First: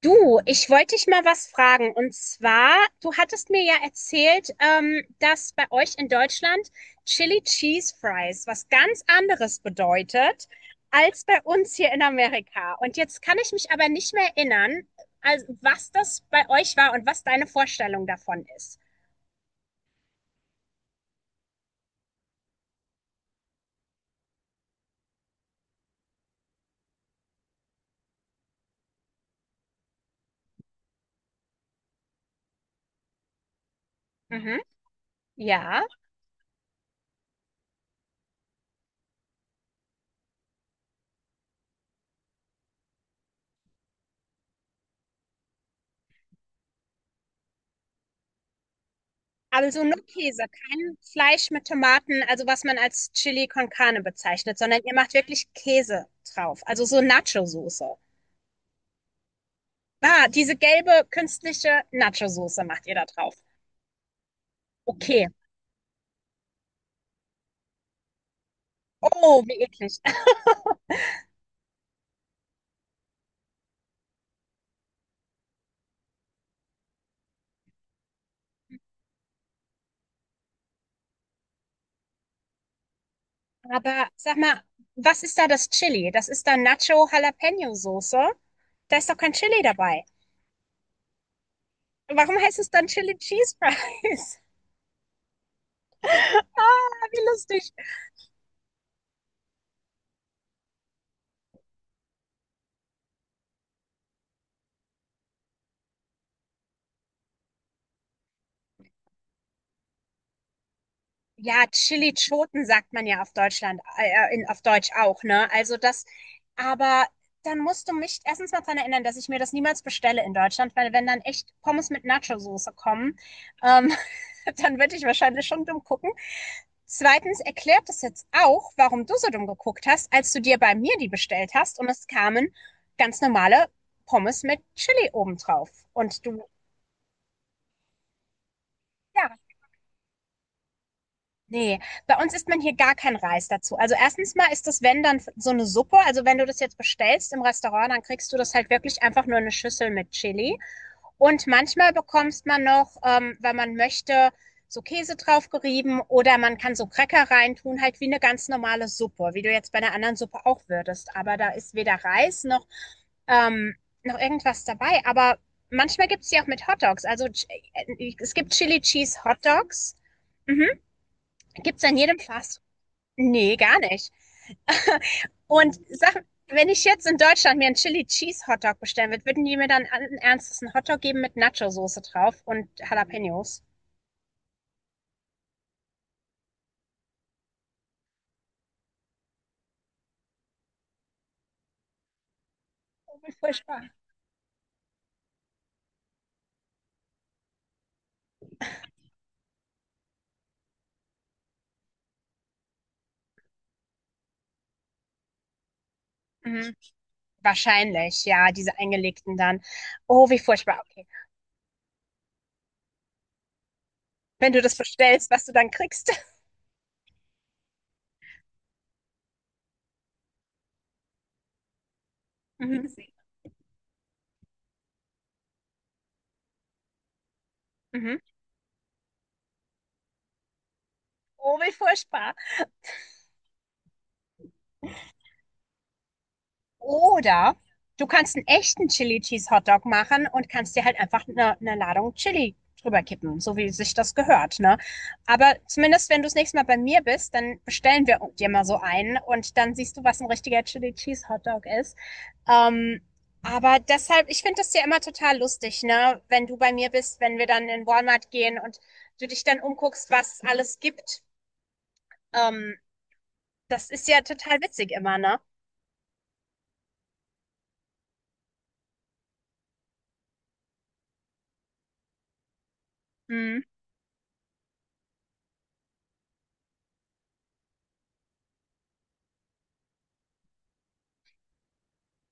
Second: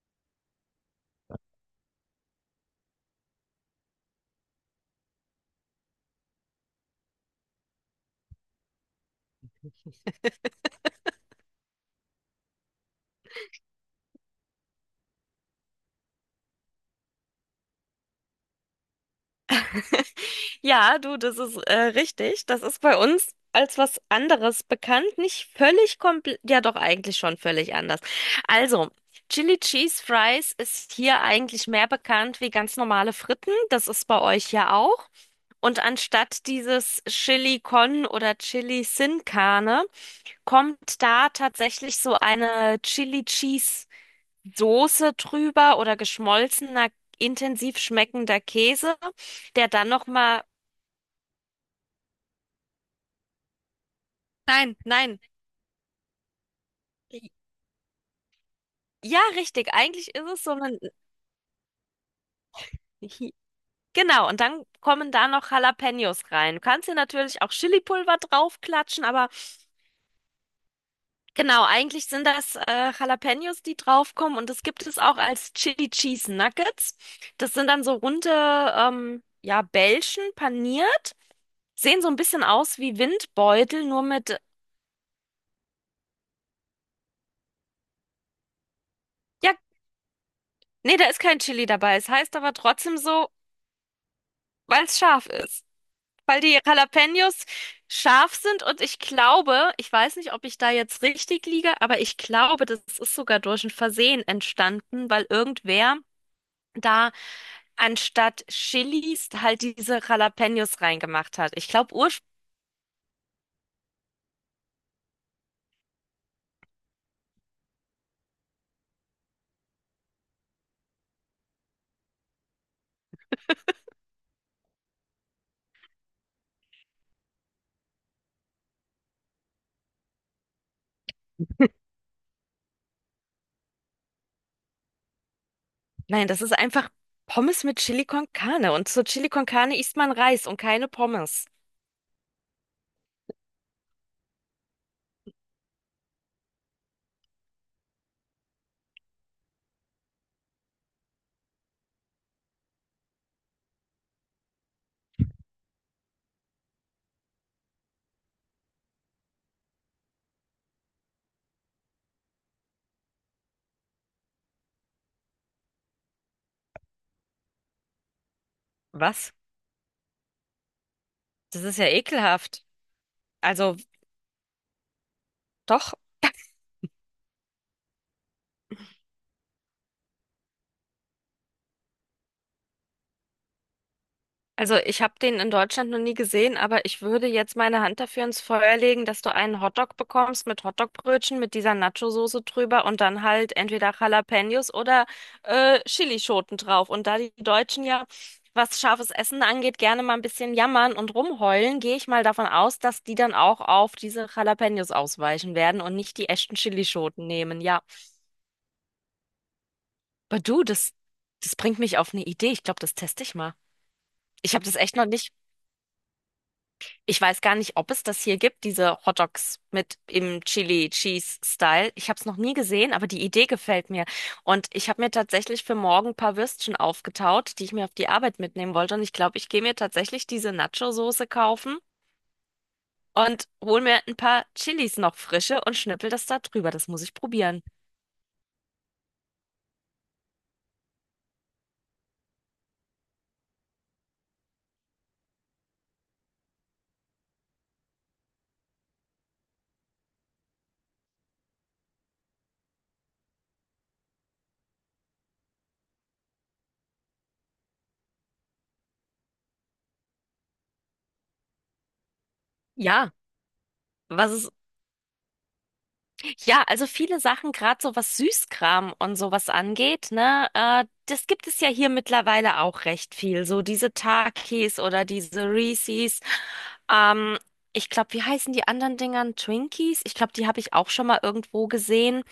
Du, ich wollte dich mal was fragen. Und zwar, du hattest mir ja erzählt, dass bei euch in Deutschland Chili Cheese Fries was ganz anderes bedeutet als bei uns hier in Amerika. Und jetzt kann ich mich aber nicht mehr erinnern, also was das bei euch war und was deine Vorstellung davon ist. Ja, du, das ist richtig. Das ist bei uns als was anderes bekannt. Nicht völlig komplett, ja doch eigentlich schon völlig anders. Also, Chili Cheese Fries ist hier eigentlich mehr bekannt wie ganz normale Fritten. Das ist bei euch Mhm. ja auch. Und Ja, anstatt dieses Chili Con oder Chili Sin Carne kommt da tatsächlich so eine Chili Cheese Soße drüber oder geschmolzener, intensiv schmeckender Käse, der also dann nur nochmal... Käse, kein Fleisch mit Tomaten, also was man als Chili con Carne bezeichnet, Nein, sondern ihr macht nein. wirklich Käse drauf, also so Nacho-Soße. Ja, richtig. Eigentlich ist Ah, es so diese ein... gelbe künstliche Nacho-Soße macht ihr da hi- drauf. Genau, und dann kommen Okay. da noch Jalapenos rein. Du kannst hier natürlich auch Chilipulver draufklatschen, aber Oh, wie eklig. genau, eigentlich sind das Jalapenos, die draufkommen. Und das gibt es auch als Chili Cheese Nuggets. Das sind dann so runde, ja, Bällchen paniert. Sehen so ein bisschen aus wie Windbeutel, nur Aber sag mit... mal, was ist da das Chili? Das ist dann Nacho-Jalapeno-Soße. Da ist doch kein Ja, Chili dabei. nee, da ist kein Chili dabei. Es heißt Warum aber heißt es dann trotzdem Chili so, Cheese Fries? weil es scharf ist. Weil die Ah, wie Jalapenos lustig. scharf sind, und ich glaube, ich weiß nicht, ob ich da jetzt richtig liege, aber ich glaube, das ist sogar durch ein Versehen entstanden, weil irgendwer da anstatt Chilis halt diese Jalapenos reingemacht hat. Ja, Ich glaube, ursprünglich, Chili-Schoten sagt man ja auf Deutschland, in, auf Deutsch auch, ne? Also das, aber dann musst du mich erstens mal daran erinnern, dass ich mir das niemals bestelle in Deutschland, weil wenn dann echt Pommes mit Nacho-Soße kommen, ähm, dann würde ich wahrscheinlich schon dumm gucken. Zweitens erklärt es jetzt auch, warum du so dumm geguckt hast, als du dir bei mir die bestellt hast und es kamen ganz normale Pommes mit Chili obendrauf. Und nein, du, das ist einfach Pommes mit Chili con Carne, und zur Chili ja. con Carne isst man Reis und keine Pommes. Ne, bei uns isst man hier gar keinen Reis dazu. Also erstens mal ist das, wenn dann so eine Suppe, also wenn du das jetzt bestellst im Restaurant, dann kriegst du das halt wirklich einfach nur eine Schüssel mit Chili. Und manchmal bekommst man noch, wenn man möchte, so Käse drauf gerieben oder man kann so Cracker reintun, halt wie eine ganz normale Suppe, wie du jetzt bei einer anderen Suppe auch würdest. Aber da ist weder Reis ähm, noch irgendwas dabei. Aber manchmal gibt's die auch mit Hotdogs. Also, Ch es gibt Chili Cheese Was? Hotdogs. Mhm. Das ist Gibt's ja an jedem Fast ekelhaft. Nee, Also gar nicht. Und doch. sag, wenn ich jetzt in Deutschland mir einen Chili Cheese Hotdog bestellen würde, würden die mir dann allen Ernstes einen Hotdog geben mit Nacho-Soße drauf und Jalapenos? Also ich habe den in Deutschland noch nie gesehen, aber ich würde jetzt meine Hand dafür ins Feuer legen, dass du einen Hotdog bekommst mit Hotdogbrötchen, mit dieser Nacho-Soße drüber und dann Wie halt furchtbar. entweder Jalapenos oder Chilischoten drauf. Und da die Deutschen ja, was scharfes Essen angeht, gerne mal ein bisschen jammern und rumheulen, gehe ich mal davon aus, dass die dann auch auf diese Jalapenos ausweichen werden und nicht die echten Mhm. Chilischoten nehmen. Ja, Wahrscheinlich, ja, diese eingelegten dann. Oh, wie aber du, furchtbar. Okay. das bringt mich auf eine Idee. Ich glaube, das teste ich mal. Wenn Ich du habe das das echt noch bestellst, nicht. was du dann kriegst. Ich weiß gar nicht, ob es das hier gibt, diese Hot Dogs mit im Chili Cheese Style. Ich habe es noch nie Mhm. gesehen, aber die Idee gefällt mir. Und ich habe mir tatsächlich für morgen ein paar Würstchen aufgetaut, die ich mir auf die Mhm. Arbeit mitnehmen wollte. Und ich glaube, ich gehe mir tatsächlich diese Nacho-Soße Oh, wie kaufen furchtbar. und hol mir ein paar Chilis noch frische und schnippel das da drüber. Das muss ich Oder probieren. du kannst einen echten Chili Cheese Hotdog machen und kannst dir halt einfach eine Ladung Chili drüber kippen, so wie sich das gehört, ne? Aber zumindest, wenn du das nächste Mal bei mir bist, dann bestellen wir dir mal so einen und dann siehst du, was ein richtiger Chili Cheese Hotdog ist. Ähm, aber deshalb, ich finde das ja immer total lustig, ne? Wenn du bei mir bist, wenn wir dann in Walmart gehen und du dich dann umguckst, was alles gibt. Ähm, Ja, Das ist ja was ist, total witzig immer, ne? ja, also viele Sachen, gerade so was Süßkram und sowas angeht, ne, das gibt es ja hier mittlerweile auch recht viel. So Mhm. diese Takis oder diese Reese's. Ähm, ich glaube, wie heißen die anderen Dingern? Twinkies? Ich glaube, die habe ich auch schon mal irgendwo gesehen.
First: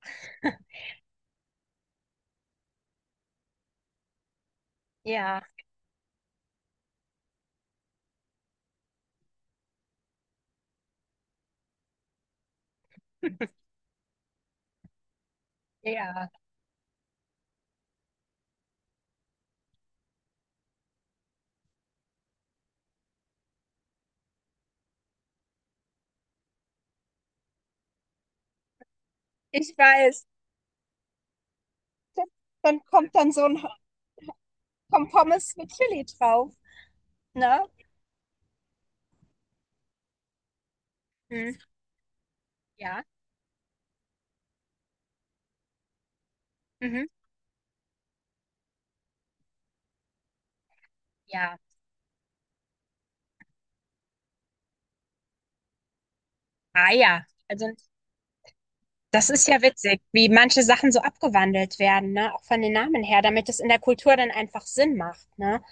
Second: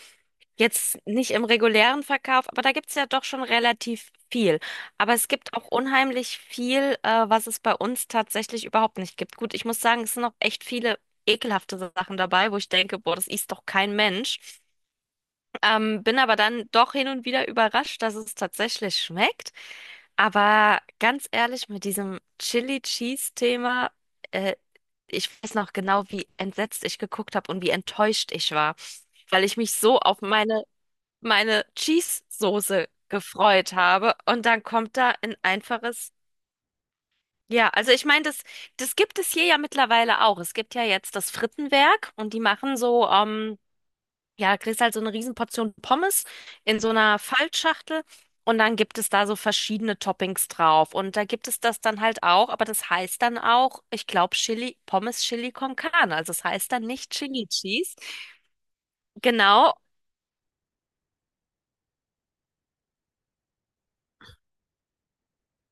Jetzt nicht im regulären Verkauf, aber da gibt's ja doch schon relativ viel. Aber es Ja, gibt auch unheimlich viel, was es bei uns tatsächlich überhaupt nicht gibt. Gut, ich muss sagen, es sind noch echt viele ekelhafte Sachen dabei, wo ich denke, boah, das isst doch kein Mensch. Bin ja. aber dann doch hin und wieder überrascht, dass es tatsächlich schmeckt. Aber ganz ehrlich, mit diesem Chili-Cheese-Thema, äh, ich weiß noch genau, wie entsetzt ich geguckt habe und wie enttäuscht ich war, weil ich mich Ich so auf weiß. meine Dann Cheese-Soße kommt dann so ein gefreut habe. Und dann kommt kommt da ein Pommes mit Chili einfaches. drauf. Ne? Ja, also ich meine, das gibt es hier ja mittlerweile auch. Es gibt ja jetzt das Mhm. Frittenwerk, und die machen Ja. so, ja, kriegst halt so eine Riesenportion Pommes in so Mhm. einer Faltschachtel. Und dann gibt es da so verschiedene Toppings drauf. Und da gibt Ja. es das dann halt auch, aber das heißt dann auch, ich glaube, Chili, Pommes Chili con Carne. Also es heißt dann Ah nicht ja. Chili Also Cheese. das ist ja Genau, witzig, wie manche Sachen so abgewandelt werden, ne? Auch von den Namen her, damit es in der Kultur dann einfach Sinn macht, ne?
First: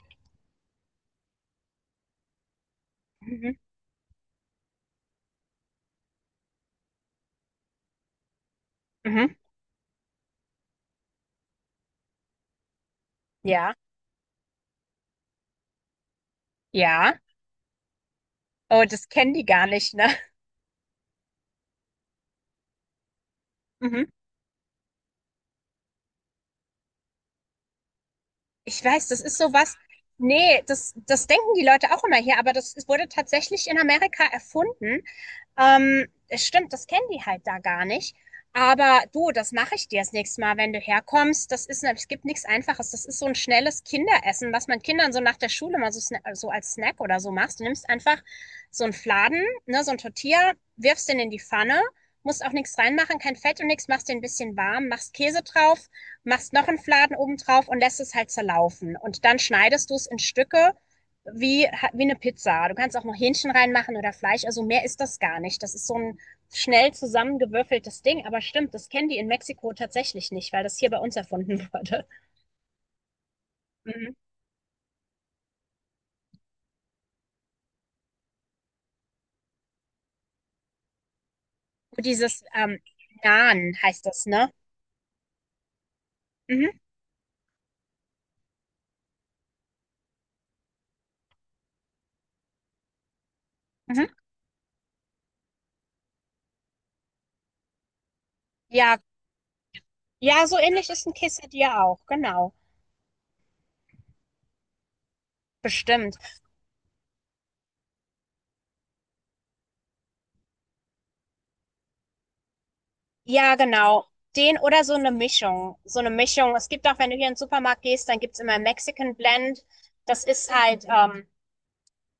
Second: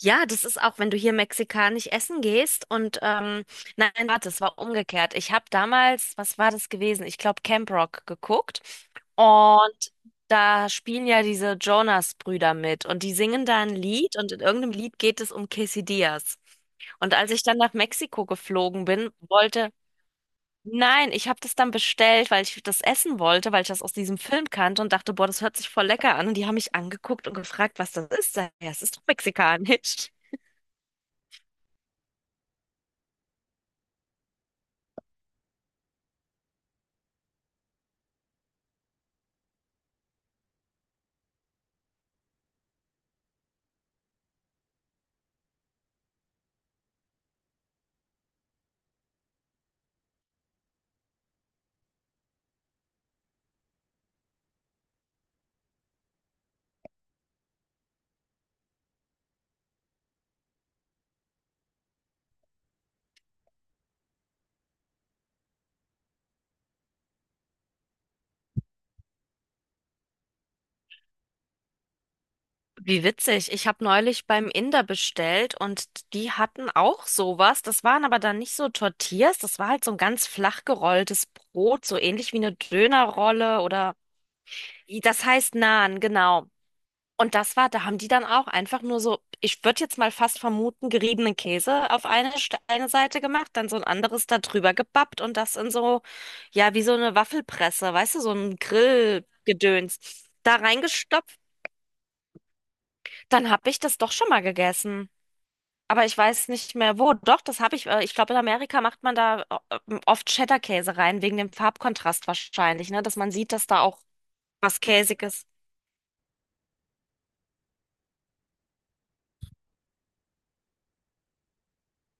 ja, das ist auch, wenn du hier mexikanisch essen gehst und Mhm. nein, warte, es war umgekehrt. Ich habe damals, was war das gewesen? Ich glaube Camp Rock geguckt, Mhm. und da spielen ja diese Jonas-Brüder mit, und die singen da ein Ja. Lied, und in irgendeinem Lied geht es um Quesadillas. Und Ja. als ich dann nach Mexiko Oh, geflogen das bin, kennen die gar wollte... nicht, ne? Nein, ich habe das dann bestellt, weil ich das essen wollte, weil ich das aus Mhm. diesem Film kannte und dachte, boah, das hört sich voll lecker an. Und die haben mich angeguckt und gefragt, was das ist. Sag ich, ja, es Ich ist doch weiß, das ist sowas. mexikanisch. Nee, das, das denken die Leute auch immer hier, aber das ist- wurde tatsächlich in Amerika erfunden. Es stimmt, das kennen die halt da gar nicht. Aber du, das mache ich dir das nächste Mal, wenn du herkommst. Das ist, es gibt nichts Einfaches. Das ist so ein schnelles Kinderessen, was man Kindern so nach der Schule mal so, so als Snack oder so machst. Du nimmst einfach so einen Fladen, ne, so ein Tortilla, wirfst den in die Pfanne, musst auch nichts reinmachen, kein Fett und nichts, machst den ein bisschen warm, machst Käse drauf, machst noch einen Fladen oben drauf und lässt es halt zerlaufen. Und dann schneidest du es in Stücke wie, wie eine Pizza. Du kannst auch noch Hähnchen reinmachen oder Fleisch. Also mehr ist das gar nicht. Das ist so ein schnell zusammengewürfeltes Ding. Aber stimmt, das kennen die in Mexiko tatsächlich nicht, weil das hier bei uns erfunden wurde. Wie witzig. Ich habe Mhm. neulich beim Inder bestellt, und die hatten auch sowas. Das waren aber dann nicht so Tortillas, das war halt so ein ganz flach gerolltes Brot, so ähnlich wie Dieses eine Dönerrolle Naan oder... heißt das, ne? Das heißt Naan, genau. Mhm. Und das war, da haben die dann auch einfach nur so, ich würde jetzt mal fast vermuten, geriebenen Käse auf eine Seite gemacht, dann so ein Mhm. anderes da drüber gebappt und das in so, ja, wie so eine Waffelpresse, weißt du, so ein Ja, Grillgedöns, ja, da so ähnlich ist ein reingestopft. Quesadilla auch, genau. Dann habe ich das doch schon mal gegessen. Aber Bestimmt. ich weiß nicht mehr wo. Doch, das habe ich. Ich glaube, in Amerika macht man da oft Cheddar-Käse rein, wegen dem Farbkontrast wahrscheinlich, ne? Dass man sieht, Ja, dass da auch genau. Den was oder so eine Käsiges. Mischung. So eine Mischung. Es gibt auch, wenn du hier in den Supermarkt gehst, dann gibt's immer Mexican Blend. Das ist halt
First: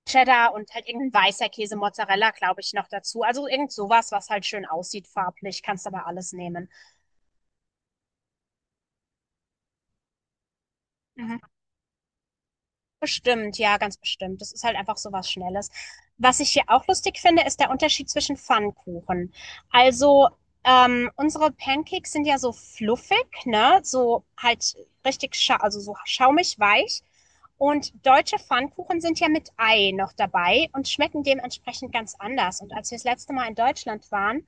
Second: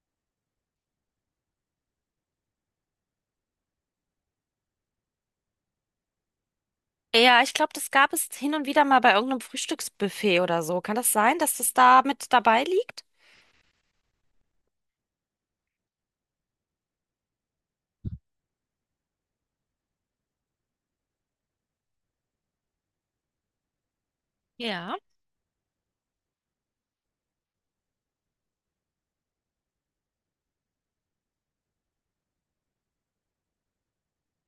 Cheddar und halt irgendein weißer Käse, Mozzarella, glaube ich, noch dazu. Also irgend sowas, was halt schön aussieht farblich. Kannst aber alles nehmen. Ja, ich glaube, das gab es hin und wieder mal bei irgendeinem Frühstücksbuffet oder so. Kann das sein, Mhm. dass das da mit dabei liegt? Bestimmt, ja, ganz bestimmt. Das ist halt einfach so was Schnelles. Was ich hier auch lustig finde, ist der Unterschied zwischen Pfannkuchen. Also, unsere Pancakes sind ja so fluffig, ne? So halt Ja, richtig, scha also so schaumig weich. Und deutsche Pfannkuchen sind ja mit Ei noch dabei und schmecken dementsprechend ganz anders. Und als wir das letzte Mal in Deutschland waren,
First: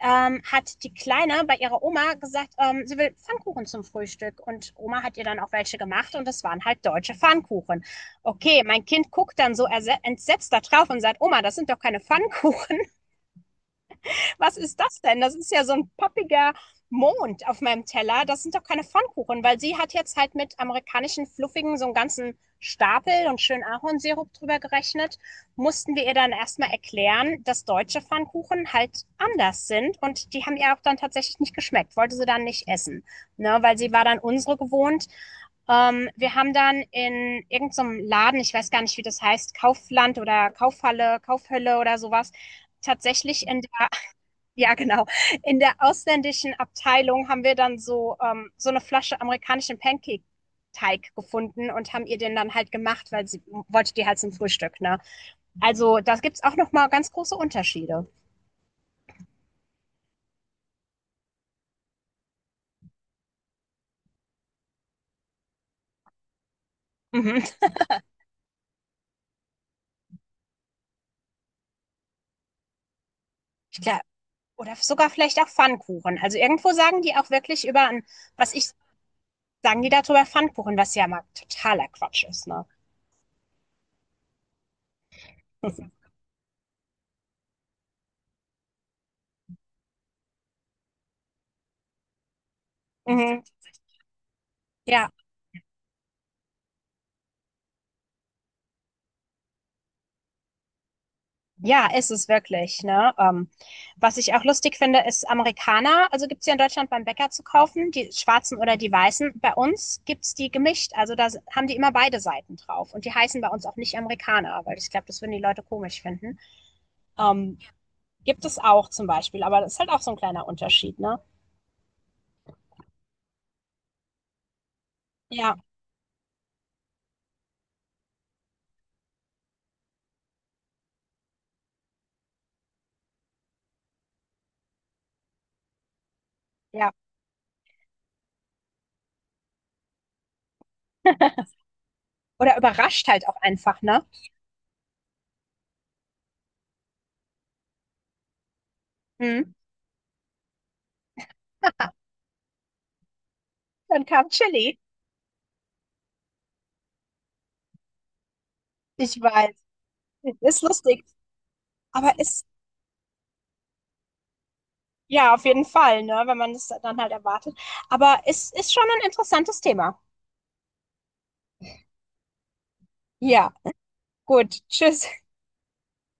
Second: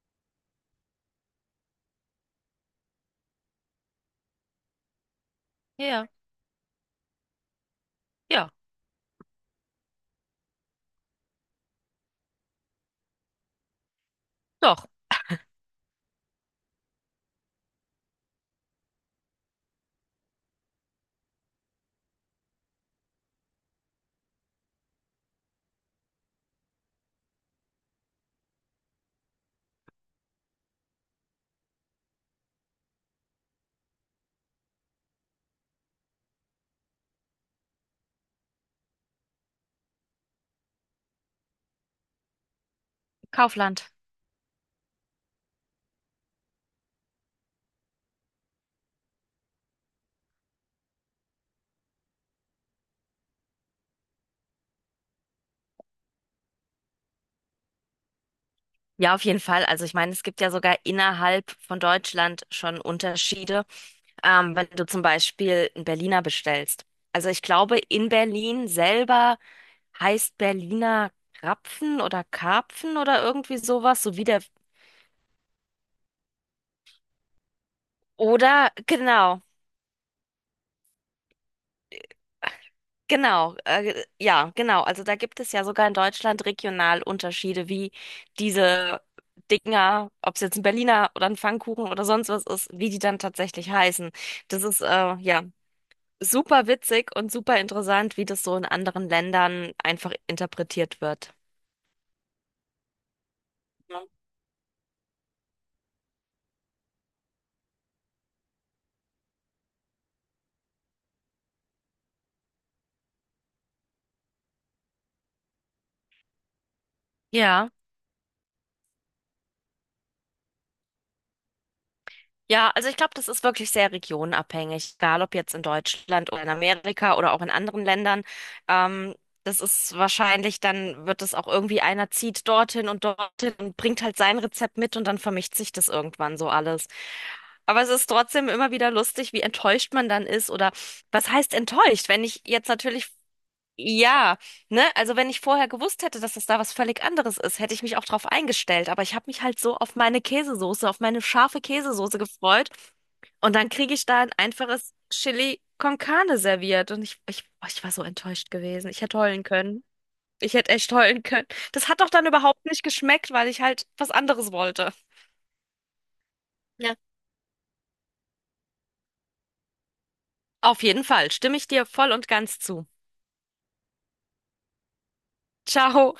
hat die Kleine bei ihrer Oma gesagt, sie will Pfannkuchen zum Frühstück. Und Oma hat ihr dann auch welche ja, gemacht und es waren halt deutsche Pfannkuchen. ja, Okay, mein Kind guckt dann so entsetzt da drauf und sagt, Oma, das sind doch keine Pfannkuchen. Was ist doch. das denn? Das ist ja so ein poppiger Mond auf meinem Teller. Das sind doch keine Pfannkuchen, weil sie hat jetzt halt mit amerikanischen Fluffigen so einen ganzen Stapel und schön Ahornsirup drüber gerechnet. Mussten wir ihr dann erstmal erklären, dass deutsche Pfannkuchen halt anders sind und die haben ihr auch dann tatsächlich nicht geschmeckt, wollte sie dann nicht essen, ne, weil sie war dann unsere gewohnt. Wir haben dann in irgendeinem Laden, ich weiß gar nicht, wie das heißt, Kaufland oder Kaufhalle, Kaufhölle oder sowas, tatsächlich in der, Kaufland. ja, genau. In der ausländischen Abteilung haben wir dann so, so eine Flasche amerikanischen Pancake-Teig gefunden und haben ihr den dann halt gemacht, weil sie wollte die halt zum Frühstück, ne? Also da gibt's auch noch mal ganz große Unterschiede. Ja, auf jeden Fall. Also ich meine, es gibt ja sogar innerhalb von Deutschland schon Unterschiede. Wenn du zum Beispiel einen Berliner bestellst. Also Mhm. ich glaube, in Berlin selber heißt Berliner Krapfen oder Karpfen oder irgendwie Ich glaub, sowas, so wie der. oder sogar vielleicht auch Pfannkuchen. Also irgendwo sagen die auch wirklich über, was ich, Oder genau, sagen die darüber Pfannkuchen, was ja mal totaler Quatsch ist, ne? genau, ja, genau. Also da gibt es ja sogar in Deutschland regional Unterschiede, wie diese Dinger, ob es jetzt ein Berliner oder ein Pfannkuchen oder sonst was ist, wie die dann Mhm. tatsächlich heißen. Das ist Ja, ja super witzig und super interessant, wie das so in anderen Ländern einfach interpretiert wird. ja, ist es wirklich, ne? Was ich auch lustig finde, ist Amerikaner. Also gibt's hier in Deutschland beim Bäcker zu kaufen, die schwarzen oder die weißen. Bei uns gibt's die gemischt. Also haben die immer beide Seiten drauf. Und die heißen bei uns auch nicht Amerikaner, weil ich glaube, das würden die Leute komisch finden. Ähm, Ja, Gibt es auch zum Beispiel, aber das ist halt auch so ein kleiner Unterschied, ne? ja, also ich glaube, das ist wirklich sehr regionabhängig, egal ob jetzt Ja, in Deutschland oder in Amerika oder auch in anderen Ländern. Ähm, das ist wahrscheinlich, dann wird es auch irgendwie einer zieht dorthin und dorthin und bringt halt sein Rezept mit, und dann vermischt sich das irgendwann so alles. ja. Aber es ist trotzdem immer wieder lustig, wie enttäuscht man dann ist oder was heißt enttäuscht? Wenn ich Oder jetzt überrascht natürlich... halt auch einfach, ne? Ja, ne, also wenn ich vorher gewusst hätte, dass das da was völlig anderes ist, hätte ich mich auch drauf eingestellt. Aber ich habe mich Hm, halt so auf meine Käsesoße, auf meine scharfe Käsesoße gefreut. Und dann kriege ich dann da kam ein Chili. einfaches Chili con Carne serviert. Und oh, ich war so enttäuscht gewesen. Ich hätte Ich heulen weiß. können. Ich Ist hätte echt lustig. heulen können. Das hat doch Aber dann ist, überhaupt nicht geschmeckt, weil ich halt was anderes wollte. ja, auf jeden Fall, ne, wenn man das Ja. dann halt erwartet. Aber es ist schon ein interessantes Thema. Auf jeden Fall stimme ich dir voll und ganz zu. Ja, gut. Tschüss. Ciao.